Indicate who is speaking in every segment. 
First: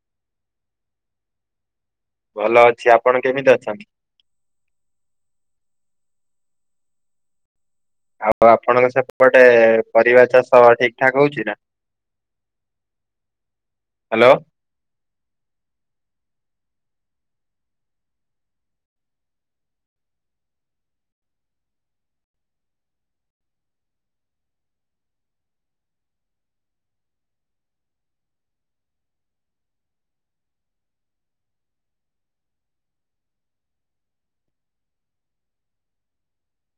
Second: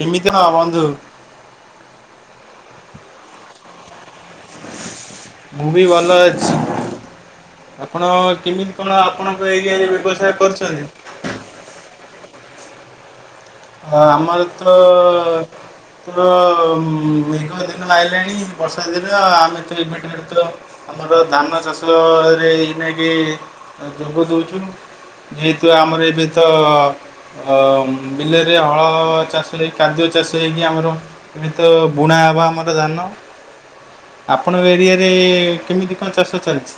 Speaker 1: କେମିତି ହଁ ବନ୍ଧୁ।
Speaker 2: ଭଲ ଅଛି ଆପଣ କେମିତି ଅଛନ୍ତି?
Speaker 1: ମୁଁ ବି ଭଲ ଅଛି। ଆପଣ
Speaker 2: ଆଉ
Speaker 1: କେମିତି
Speaker 2: ଆପଣଙ୍କ
Speaker 1: କଣ ଆପଣଙ୍କ
Speaker 2: ସେପଟେ
Speaker 1: ଏରିଆରେ
Speaker 2: ପରିବା
Speaker 1: ବ୍ୟବସାୟ
Speaker 2: ଚାଷ
Speaker 1: କରୁଛନ୍ତି?
Speaker 2: ଠିକ ଠାକ ହଉଛି ନା।
Speaker 1: ହଁ
Speaker 2: ହ୍ୟାଲୋ
Speaker 1: ଆମର ତ ତ। ତ ମେଘ ଦିନ ଆଇଲାଣି ବର୍ଷା ଦିନ ଆମେ ତ ଏବେଠାରୁ ତ ଆମର ଧାନ ଚାଷରେ ଏଇ ନେଇକି ଯୋଗ ଦଉଚୁ ଯେହେତୁ ଆମର ଏବେ ତ ଅମ। ବିଲରେ ହଳ ଚାଷ ହେଇ କାଦୁଅ ଚାଷ ହେଇକି ଆମର ଏବେ ତ ବୁଣା ହେବା ଆମର ଧାନ ଆପଣଙ୍କ ଏରିଆରେ କେମିତି କଣ ଚାଷ ଚାଲିଛି?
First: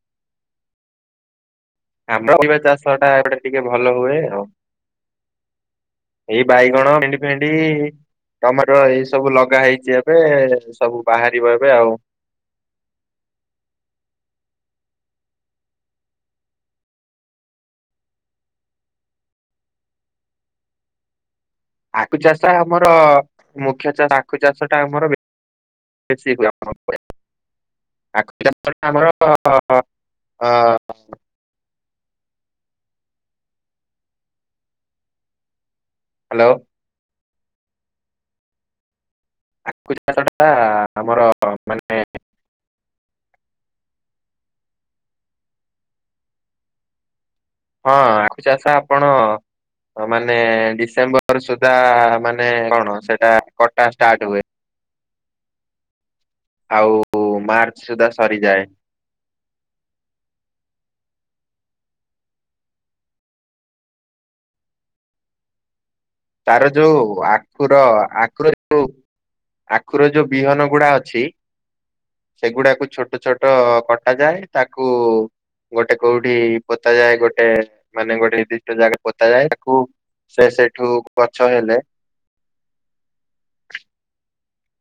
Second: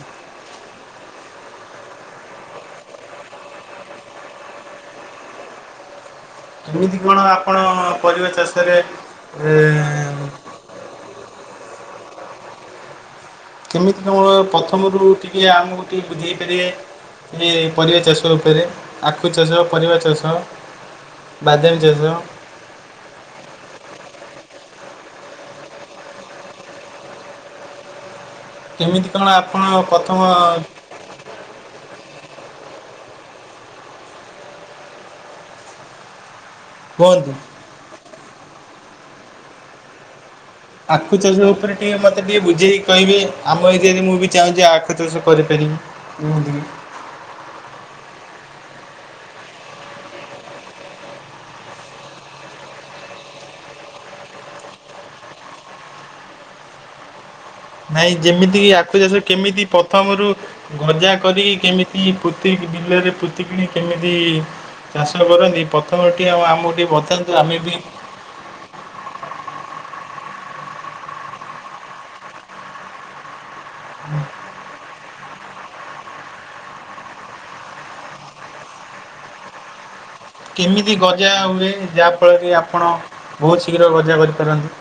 Speaker 2: ଆମ୍ବ [inaudible] ପରିବା ଚାଷଟା ଏପଟେ ଟିକେ ଭଲ ହୁଏ ଆଉ। ଏଇ ବାଇଗଣ
Speaker 1: କେମିତି କଣ
Speaker 2: ଭେଣ୍ଡି ଫେଣ୍ଡି
Speaker 1: ଆପଣ ପରିବା ଚାଷରେ
Speaker 2: ଟମାଟୋ ଏଇ ସବୁ
Speaker 1: ଏ
Speaker 2: ଲଗା ହେଇଚି ଏବେ ସବୁ ବାହାରିବ ଏବେ ଆଉ।
Speaker 1: କେମିତି ତମର ପଥମରୁ ଟିକେ ଆମକୁ ଟିକେ ବୁଝେଇ ପାରିବେ ଯେ ପରିବା ଚାଷ ଉପରେ ଆଖୁ ଚାଷ ପରିବା ଚାଷ।
Speaker 2: ଆଖୁ ଚାଷ ଆମର ମୁଖ୍ୟ ଚାଷ ଆଖୁ ଚାଷ। ଟା ଆମର ବେ ବେଶୀ ହୁଏ ଆମର ଏପଟେ ଆଖୁ [unintelligible]
Speaker 1: କେମିତି
Speaker 2: ଆମର
Speaker 1: କଣ ଆପଣ
Speaker 2: ଅ-ଅ-ଅ
Speaker 1: ପ୍ରଥମ
Speaker 2: ଅ। ହାଲୋ।
Speaker 1: କୁହନ୍ତୁ।
Speaker 2: ଆଖୁ ଚାଷଟା।
Speaker 1: ଆଖୁ ଚାଷ ଉପରେ ଟିକେ ମତେ ଟିକେ ବୁଝେଇକି କହିବେ ଆମ ଏରିଆରେ ମୁଁ ବି। ଚାହୁଁଚି ଆଖୁ ଚାଷ କରିପାରିବି ଏମିତି ବି।
Speaker 2: ହଁ ଆଖୁ ଚାଷ ଆପଣ ମାନେ ଡିସେମ୍ବର ସୁଦା ମାନେ କଣ ସେଟା କଟା ଷ୍ଟାର୍ଟ ହୁଏ। ଆଉ। ମାର୍ଚ୍ଚ ସୁଦ୍ଧା
Speaker 1: ନାଇଁ ଯେମିତି
Speaker 2: ସରିଯାଏ।
Speaker 1: କି ଆଖୁ ଚାଷ କେମିତି ପଥମରୁ ଗଜା। କରି କେମିତି ପୋତି କି ବିଲରେ ପୋତିକିିଣି କେମିତି ଚାଷ କରନ୍ତି ପ
Speaker 2: ତାର ଯୋଉ ଆଖୁର ଆଖୁର ଯୋଉ ଆଖୁର ଯୋଉ ବିହନ ଗୁଡ଼ା ଅ ଛି ସେଗୁଡାକୁ ଛୋଟ ଛୋ ଟ କଟା ଯାଏ ତାକୁ ଗୋଟେ କୋଉଠି ପୋତା ଯାଏ ଗୋଟେ ମାନେ ଗୋଟେ ନିର୍ଦ୍ଦିଷ୍ଟ ଜାଗାରେ ପୋତା ଯାଏ ତାକୁ ସେ ସେଠୁ
Speaker 1: କେମିତି ଗ ଯା
Speaker 2: ଗଛ
Speaker 1: ହୁଏ
Speaker 2: ହେଲେ
Speaker 1: ଯାହା ଫଳରେ ଆପଣ ବହୁତ ଶୀଘ୍ର ଗଜା କ ଏ ପାରନ୍ତି।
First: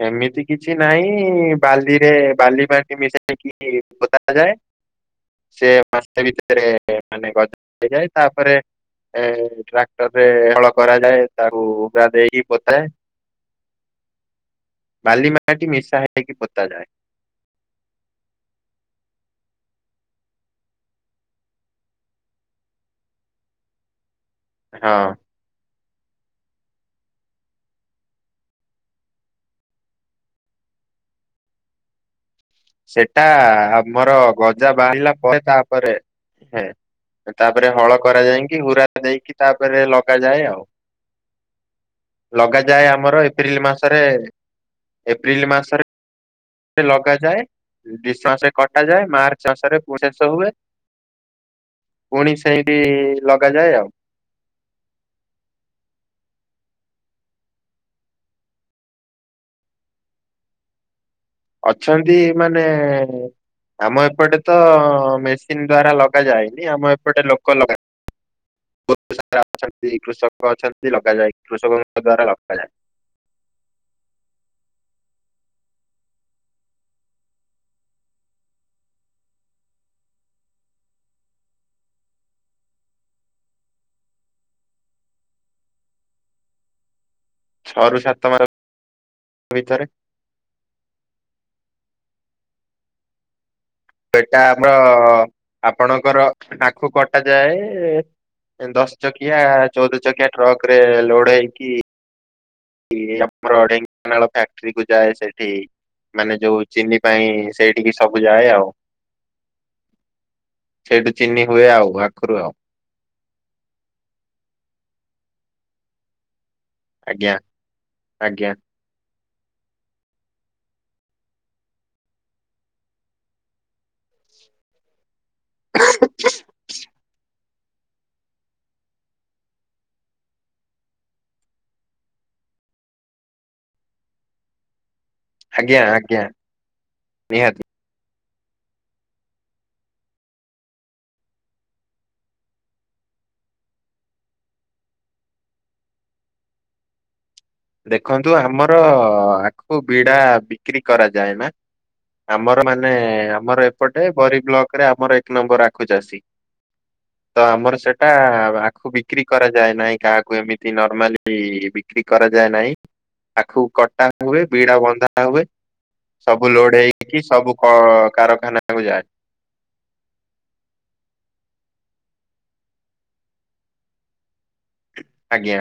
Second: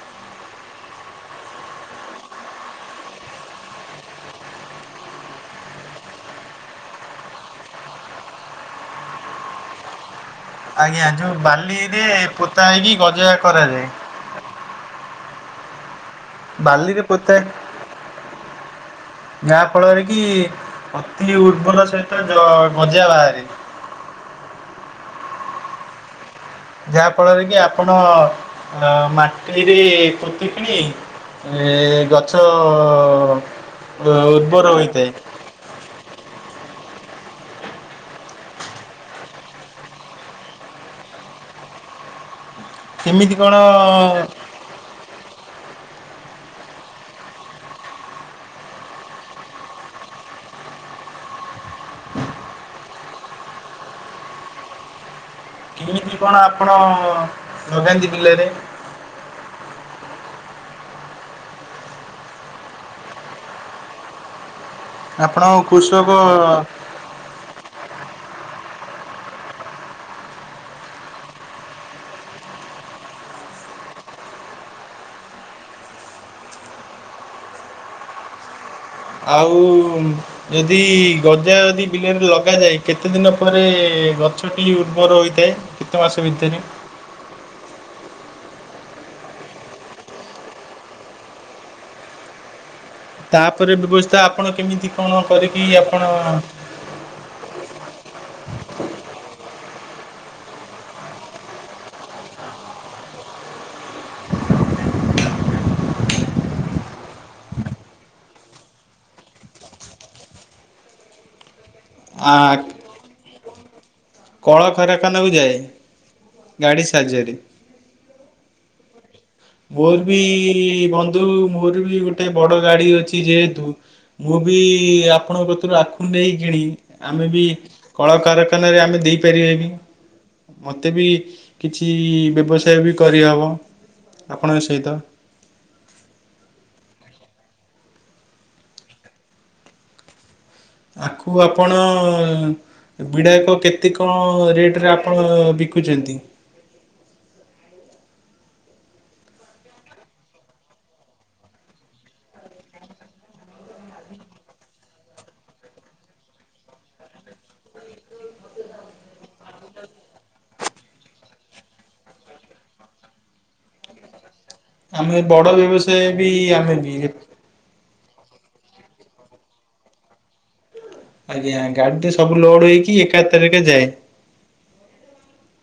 Speaker 2: ସେମିତି କିଛି ନାହିଁ ବାଲିରେ ବାଲି ମାଟି ମିଶେଇକି ପୋତା ଯାଏ ସେ ମାସେ ଭିତରେ ମାନେ ଗଜା ହେଇଯାଏ ତାପରେ ଏ ଟ୍ରାକ୍ଟର ରେ ହଳ
Speaker 1: ଆଜ୍ଞା
Speaker 2: କରାଯାଏ
Speaker 1: ଯୋଉ
Speaker 2: ତାକୁ
Speaker 1: ବାଲିରେ
Speaker 2: ପୁରା ଦେଇକି
Speaker 1: ପୋତା
Speaker 2: ପୋତାଏ।
Speaker 1: ହେଇକି ଗଜା କରାଯାଏ।
Speaker 2: ବାଲି ମାଟି ମିଶା ହେଇ
Speaker 1: ବାଲିରେ ପୋତେ। ଯାହା ଫଳରେ କି ଅତି ଉର୍ବର ସହିତ ଜ ଗଜା ବାହାରେ।
Speaker 2: ହଁ।
Speaker 1: ଯାହା ଫଳରେ କି ଆପଣ ମାଟିରେ ପୋତିକିଣି ଏ ଗଛ
Speaker 2: ସେଟା
Speaker 1: ଅ,
Speaker 2: ଆମର
Speaker 1: ଉର୍ବର
Speaker 2: ଗଜା
Speaker 1: ହୋଇଥାଏ
Speaker 2: ବାହାରିଲା ପରେ ତାପରେ। [inaudible] ତାପରେ ହଳ କରାଯାଇଁକି ହୁରା ଦେଇକି ତାପରେ ଲଗାଯାଏ ଆଉ। ଲଗାଯାଏ ଆମର
Speaker 1: କେମିତି କଣ
Speaker 2: ଏପ୍ରିଲ ମାସରେ ଏପ୍ରିଲ ମାସରେ। [inaudible] ଲଗାଯାଏ ଡିସେ ମାସରେ କଟା ଯାଏ ମାର୍ଚ୍ଚ ମାସରେ [inaudible] ଶେଷ ହୁଏ। ପୁଣି ସେଇଠି ଲଗାଯାଏ ଆଉ।
Speaker 1: କିମିତି କଣ ଆପଣ ଲଗାନ୍ତି ବିଲେରେ?
Speaker 2: ଅଛନ୍ତି ମାନେଏଏ ଆମ ଏପଟେ। ତ
Speaker 1: ଆପଣ
Speaker 2: ମେସିନ ଦ୍ଵାରା
Speaker 1: କୃଷକ
Speaker 2: ଲଗାାଯାଏନି, ଆମ ଏପଟେ ଲୋକ ଲଗାନ୍ତି। ବହୁତ ସାରା ଅଛନ୍ତି, କୃଷକ ଅଛନ୍ତି ଲଗାଯାଏ କୃଷକଙ୍କ ଦ୍ଵାରା ଲଗାଯାଏ।
Speaker 1: ଆଉଉ ଯଦି ଗଜା ଯଦି ବିଲରେ ଲଗାଯାଏ କେତେ ଦିନ ପରେ ଗଛଟି ଉର୍ବର ହୋଇଥାଏ, କେତେ ମାସ ଭିତରେ?
Speaker 2: ଛଅ ରୁ ସାତ ମାସ, ଭିତରେ।
Speaker 1: ତାପ୍
Speaker 2: ସେଇଟା ଆମର
Speaker 1: ଆପଣ
Speaker 2: ଆପଣଙ୍କର ଆଖୁ କଟା ଯାଏ, ଦଶ ଚକିଆ ଚୋଉଦ ଚକିଆ ଟ୍ରକରେ ଲୋଡ ହେଇକି କି ଆମର ଢେଙ୍କାନାଳ ଫ୍ୟାକ୍ଟ୍ରିକୁ ଯାଏ ସେଠି ମାନେ ଯୋଉ ଚିନି ପାଇଁ ସେଇଠିକି ସବୁ ଯାଏ ଆଉ, ସେଇଠୁ ଚିନି ହୁଏ ଆଉ।
Speaker 1: ଆ,
Speaker 2: ଆଖୁରୁ ଆଉ
Speaker 1: କଳ କାରଖାନାକୁ ଯାଏ। ଗାଡ଼ି
Speaker 2: ଆଜ୍ଞା
Speaker 1: ସାହାଯ୍ୟରେ
Speaker 2: ଆଜ୍ଞା।
Speaker 1: ମୋର ବିଇଇ ବନ୍ଧୁ ମୋର ବି ଗୋଟେ ବଡ ଗାଡି ଅଛି ଯେହେତୁ, ମୁଁ ବି ଆପ୍ ଆପଣଙ୍କ କତୁରୁ ଆଖୁ ନେଇ କିଣି ଆମେ ବି କଳକାରଖାନାରେ ଆମେ ଦେଇପାରିବାନି, ମତେ ବି କିଛି ବ୍ୟବସାୟ ବି କରିହବ। ଆପଣଙ୍କ ସହିତ।
Speaker 2: ଆଜ୍ଞା ଆଜ୍ଞା, ନିହାତି।
Speaker 1: ଆଖୁ ଆପଣଅଅ ବିଡାକ କେତେ କଣ ରେଟରେ ଆପଣ ବିକୁଚନ୍ତି?
Speaker 2: ଦେଖନ୍ତୁ ଆମରଅଅ ଆଖୁ ବିଡା ବିକ୍ରି କରାଯାଏ ନା, ଆମର ମାନେ ଆମର ଏପଟେ ବରୀ ବ୍ଲକରେ ଆମର ଏକ ନମ୍ବର ଆଖୁ ଚାଷୀ। ତ ଆମର ସେଟା ଆଖୁ ବିକ୍ରି କରାଯାଏ ନାହିଁ କାହାକୁ ଏମିତି ନର୍ମାଲି ବିକ୍ରି କରା ଯାଏ ନାଇଁ ଆଖୁ କଟା ହୁଏ ବିଡା
Speaker 1: ଆମେ
Speaker 2: ବନ୍ଧା ହୁଏ
Speaker 1: ବଡ ବ୍ୟବସାୟ ବି
Speaker 2: ସବୁ
Speaker 1: ଆମେ
Speaker 2: ଲୋଡ
Speaker 1: ବି
Speaker 2: ହେଇକି ସବୁ କ କାରଖାନା କୁ ଯାଏ। [inaudible]
Speaker 1: ଆଜ୍ଞା ଗାଡିଟି ସବୁ ଲୋଡ ହେଇକି ଏକା ଥରକେ ଯାଏ।
Speaker 2: ଆଜ୍ଞା।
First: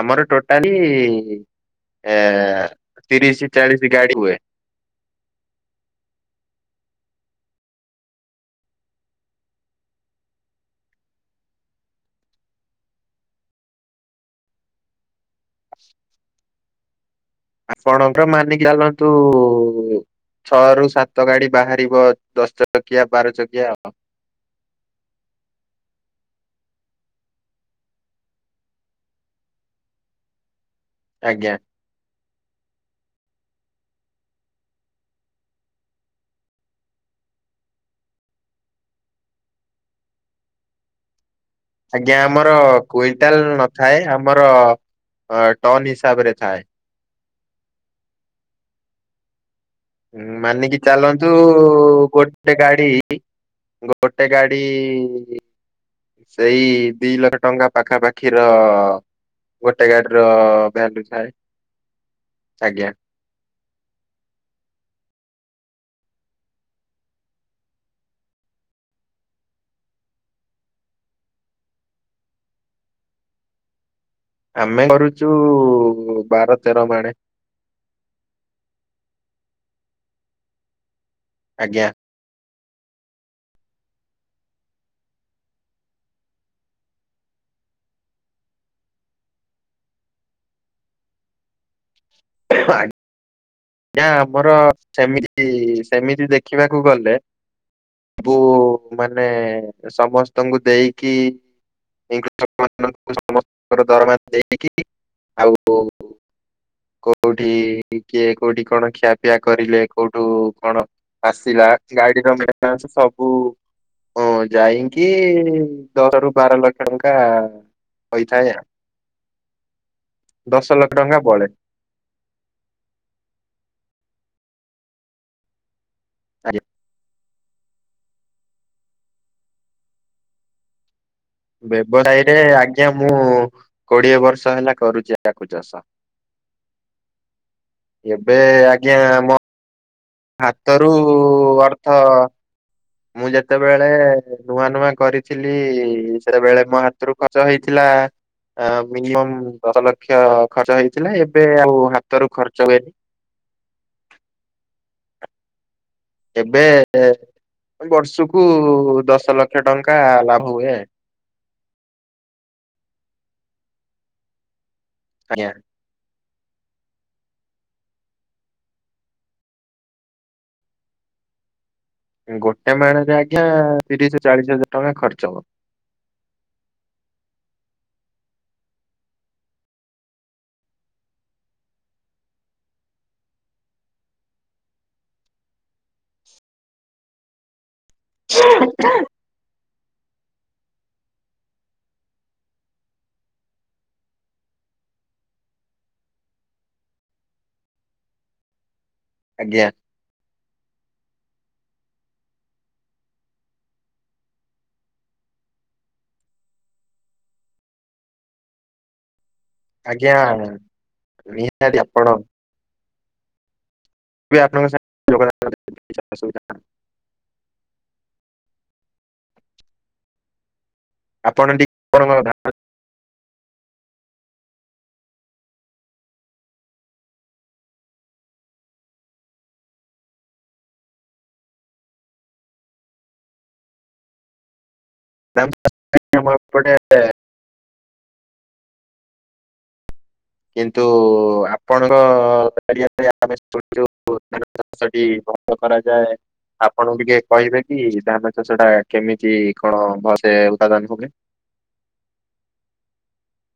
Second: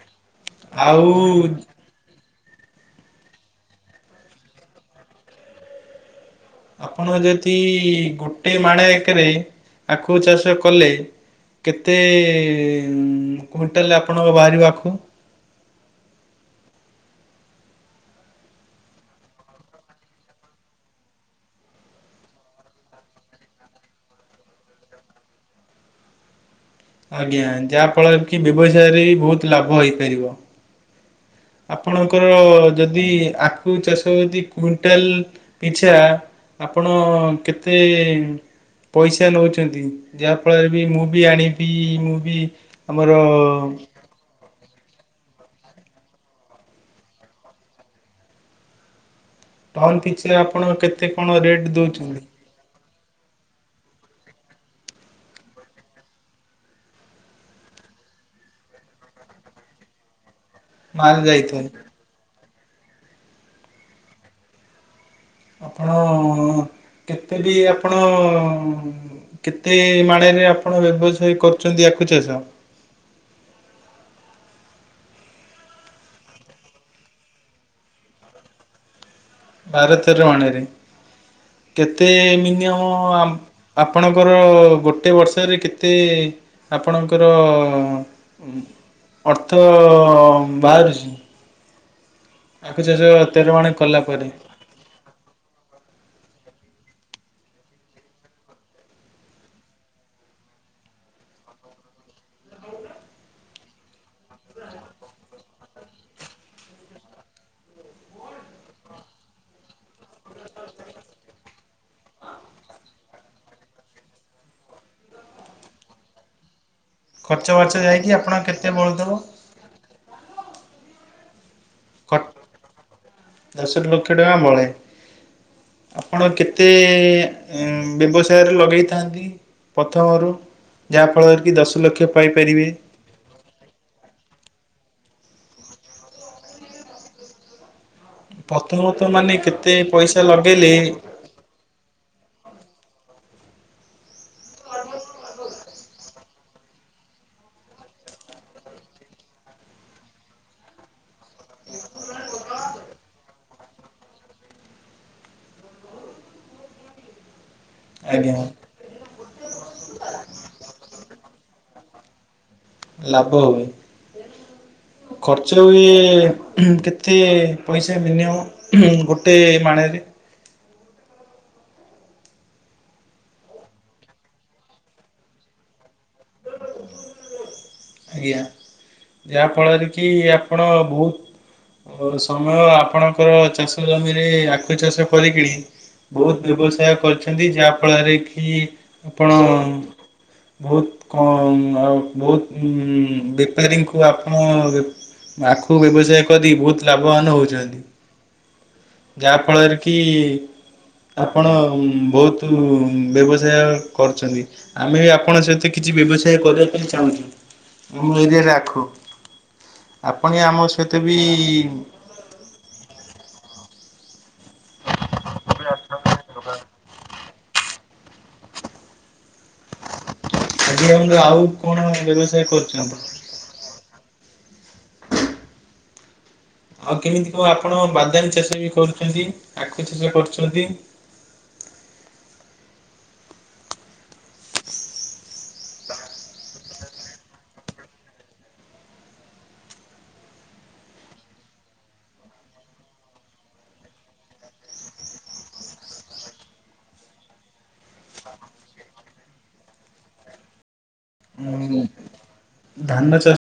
Speaker 2: ଆମର ଟୋଟାଲି
Speaker 1: ଆଉ
Speaker 2: [inaudible] ଏଁ ତିରିଶ ଚାଳିଶ ଗାଡି ହୁଏ। [inaudible]
Speaker 1: ଆପଣ ଯଦି ଗୋଟେ ମାଣେ ଏକରେ ଆଖୁ ଚାଷ କଲେ କେତେ ଏ କୁଇଣ୍ଟାଲ ଆପଣଙ୍କ ବାହାରିବ ଆଖୁ? [inaudible]
Speaker 2: ଆପଣଙ୍କ ମାନିକି ଚାଲନ୍ତୁ ଉ ଉ ଛଅରୁୁ ସାତ ଗାଡି ବାହାରିବ ଦଶ ଚକିଆ ବାର ଚକିଆ ଆଉ [inaudible]
Speaker 1: ଆଜ୍ଞା ଯାହା ଫଳରେ କି ବ୍ୟବସାୟରେ ବି ବୋହୁତ ଲାଭ ହେଇପାରିବ।
Speaker 2: ଆଜ୍ଞା
Speaker 1: ଆପଣଙ୍କର ଯଦି ଆ ଆଖୁ ଚାଷ ଯଦି କୁଇଣ୍ଟାଲ ପିଛା ଆପଣ କେତେ-ଏ ପଇସା ନୋଉଚନ୍ତି ଯାହାଫଳରେ ବି ମୁଁ ବି ଆଣିି
Speaker 2: ଆଜ୍ଞା ଆମର କୁଇଣ୍ଟାଲ ନଥାଏ, ଆମର ଅ ଟନ ହିସାବରେ ଥାଏ। [inaudible]
Speaker 1: ଟନ୍ ପିଛା ଆପଣ
Speaker 2: ମାନିକି
Speaker 1: କେତେ
Speaker 2: ଚାଲନ୍ତୁ
Speaker 1: କଣ ରେଟ୍ ଦଉଛନ୍ତି
Speaker 2: ଗୋଟେ ଗାଡି ଇ [unintelligible] ଗୋଟେ ଗାଡି ଇ ସେଇ ଦି ଲକ୍ଷ ଟଙ୍କା ପାଖାପାଖିର [inaudible] ଗୋଟେ ଗାଡି ର ଅ
Speaker 1: ମାଲ ଯାଇଥାଏ।
Speaker 2: ଆଜ୍ଞା।
Speaker 1: ଆପଣ କେତେ ବି ଆପଣ କେତେ ମାଣରେ ଆପଣ ବ୍ୟବସାୟ କରୁଛନ୍ତି ଆଖୁ ଚାଷ?
Speaker 2: ଆମେ କରୁଛୁ ବାର ତେର ମାଡେ [inaudible]
Speaker 1: ଭାରତେର ଅଣରେ
Speaker 2: ଆଜ୍ଞା
Speaker 1: କେତେ ମିନିଅମ ମୁଁ ଆପଣଙ୍କର ଗୋଟଏ ବର୍ଷରେ କେତେ ଆପଣଙ୍କର [inaudible] ଅର୍ଥ ବାହାରୁଛି? ଆକୁ ଚାଷ ତେର ମାଣେ
Speaker 2: ଜ୍ଞା ଆମର ଯେମିତି ସେମିତି ଦେଖି ଦେଖିବାକୁ ଗଲେ ବୁ ଉ ମାନେ ସମସ୍ତଙ୍କୁ ଦେଇକିୃକ ମାନଙ୍କୁ ସମସ୍ତଙ୍କର ଦରମା ଦେଇକି ଆଉ କୋଉଠି କିଏ କୋଉଠି କଣ ଖିଆପିଆ କରିଲେ କୋଉଠୁ କଣ ଆସିଲା ଗାଡିର ମେସ ସବୁ ଯାଇକି ଦଶ ରୁ ବାର ଲକ୍ଷ ଟଙ୍କା
Speaker 1: ଖର୍ଚ୍ଚ ବାର୍ଚ୍ଚ ଯାଇକି ଆପଣ
Speaker 2: ହୋଇଥାଏ ଆଉ
Speaker 1: କେତେ ବଳୁଥିବା
Speaker 2: ଡଙ୍ଗା ପଳେ
Speaker 1: [unintelligible] ଦଶ ଲକ୍ଷ ଟଙ୍କା ବଳେ ଆପଣ
Speaker 2: ଆଜ୍ଞା
Speaker 1: କେତେ ଏ ଏ ଉ ବ୍ୟବସାୟରେ ଲଗେଇଥାନ୍ତି ପ୍ରଥମରୁ ଯାହାଫଳରେ କି ଦଶ ଲକ୍ଷ
Speaker 2: ବ୍ୟବସାୟ ରେ
Speaker 1: ପାଇପାରିବେ
Speaker 2: ଆଜ୍ଞା ମୁଁ କୋଡିଏ ବର୍ଷ ହେଲା କରୁଛି। ଆକୁ ଚାଷ। [inaudible]
Speaker 1: ପ୍ରଥମ ତ ମାନେ କେତେ ପଇସା ଲଗେଇଲେ
Speaker 2: ହାତ ରୁ ଅର୍ଥ ମୁଁ ଯେତେବେଳେ ନୂଆ ନୂଆ କରିଥିଲି ଇ ସେତେବେଳେ ମୋ ହାତରୁ ଖର୍ଚ୍ଚ ହେଇଥିଲା ମିନିମମ୍ ଦଶ ଲକ୍ଷ ଖର୍ଚ୍ଚ ହେଇଥିଲା ଏବେ ଆଉ ହାତରୁ ଖର୍ଚ୍ଚ ହୁଏନି। ଏବେ ଏ
Speaker 1: ଆଜ୍ଞା
Speaker 2: ବର୍ଷକୁ ଦଶ ଲକ୍ଷ ଟଙ୍କା ଲାଭ ହୁଏ।
Speaker 1: ଲାଭ ହୁଏ।
Speaker 2: ଆଜ୍ଞା।
Speaker 1: ଖର୍ଚ୍ଚ ହୁଏ ଉହୁଁ କେତେ ପଇସା ମିନିମମ୍ ଉହୁଁ ଗୋଟେ ମାଣରେ?
Speaker 2: ଗୋଟେ ମାଣରେ ଆଜ୍ଞା ତିରିଶ ଚାଳିଶ ହଜାର ଟଙ୍କା ଖର୍ଚ୍ଚ ହବ।
Speaker 1: ଆଜ୍ଞା ଯାହା ଫଳରେ କି ଆପଣ ବହୁତ ଅ ସମୟ ଆପଣଙ୍କର ଚାଷ ଜମିରେ ଆଖୁ ଚାଷ କରିକିଡି ବହୁତ ବ୍ୟବସାୟ କରିଛନ୍ତି। ଯାହା ଫଳରେ କି ଆପଣ ବହୁତ କଣ ଅ ଅ ବହୁତ ଉଁ ବେପାରୀଙ୍କୁ ଆପଣ ଆଖୁ ବ୍ୟବସାୟ କରି ବହୁତ ଲାଭବାନ ହଉଛନ୍ତି। ଯାହା
Speaker 2: ଆଜ୍ଞା।
Speaker 1: ଫଳରେ କି ଆପ୍ ଆପଣ ବହୁତ ବ୍ୟବସାୟ କରୁଛନ୍ତି। ଆମେ ଆପଣଙ୍କ ସହିତ କିଛି ବ୍ୟବସାୟ କରିବା ପାଇଁ ଚାହୁଁଛୁ? ଆମ ଏରିଆରେ ଆଖୁ
Speaker 2: ଆଜ୍ଞା
Speaker 1: ଆପଣ ଆମ ସହିତ ବି
Speaker 2: ନିହାତି ଆପଣ ମୁଁ ବି ଆପଣଙ୍କ [inaudible]
Speaker 1: ଆଜ୍ଞା ଆଜ୍ଞା
Speaker 2: ଆପଣ
Speaker 1: ଆଉ କଣ
Speaker 2: ଟିକେ ଆପଣଙ୍କ
Speaker 1: ବ୍ୟବସାୟ କରୁଛନ୍ତି? ଆଉ କେମିତି କଣ ଆପଣ ବାଦାମ ଚାଷ ବି କରୁଛନ୍ତି, ଆଖୁ ଚାଷ କରୁଛନ୍ତି?
Speaker 2: [inaudible] ଏପଟେ କିନ୍ତୁ ଆପଣଙ୍କ ଗା [inaudible] ଯଉ ଧାନ ଚାଷଟି ଭନ୍ଦ କରାଯାଏ ଆପଣ ଟିକେ କହିବେ କି ଧାନ ଚାଷ ଟା କେମିତି କଣ ଭସେ ଉତ୍ପାଦନ ହୁଏ।
Speaker 1: ମୁଁ ଧାନ ଚା-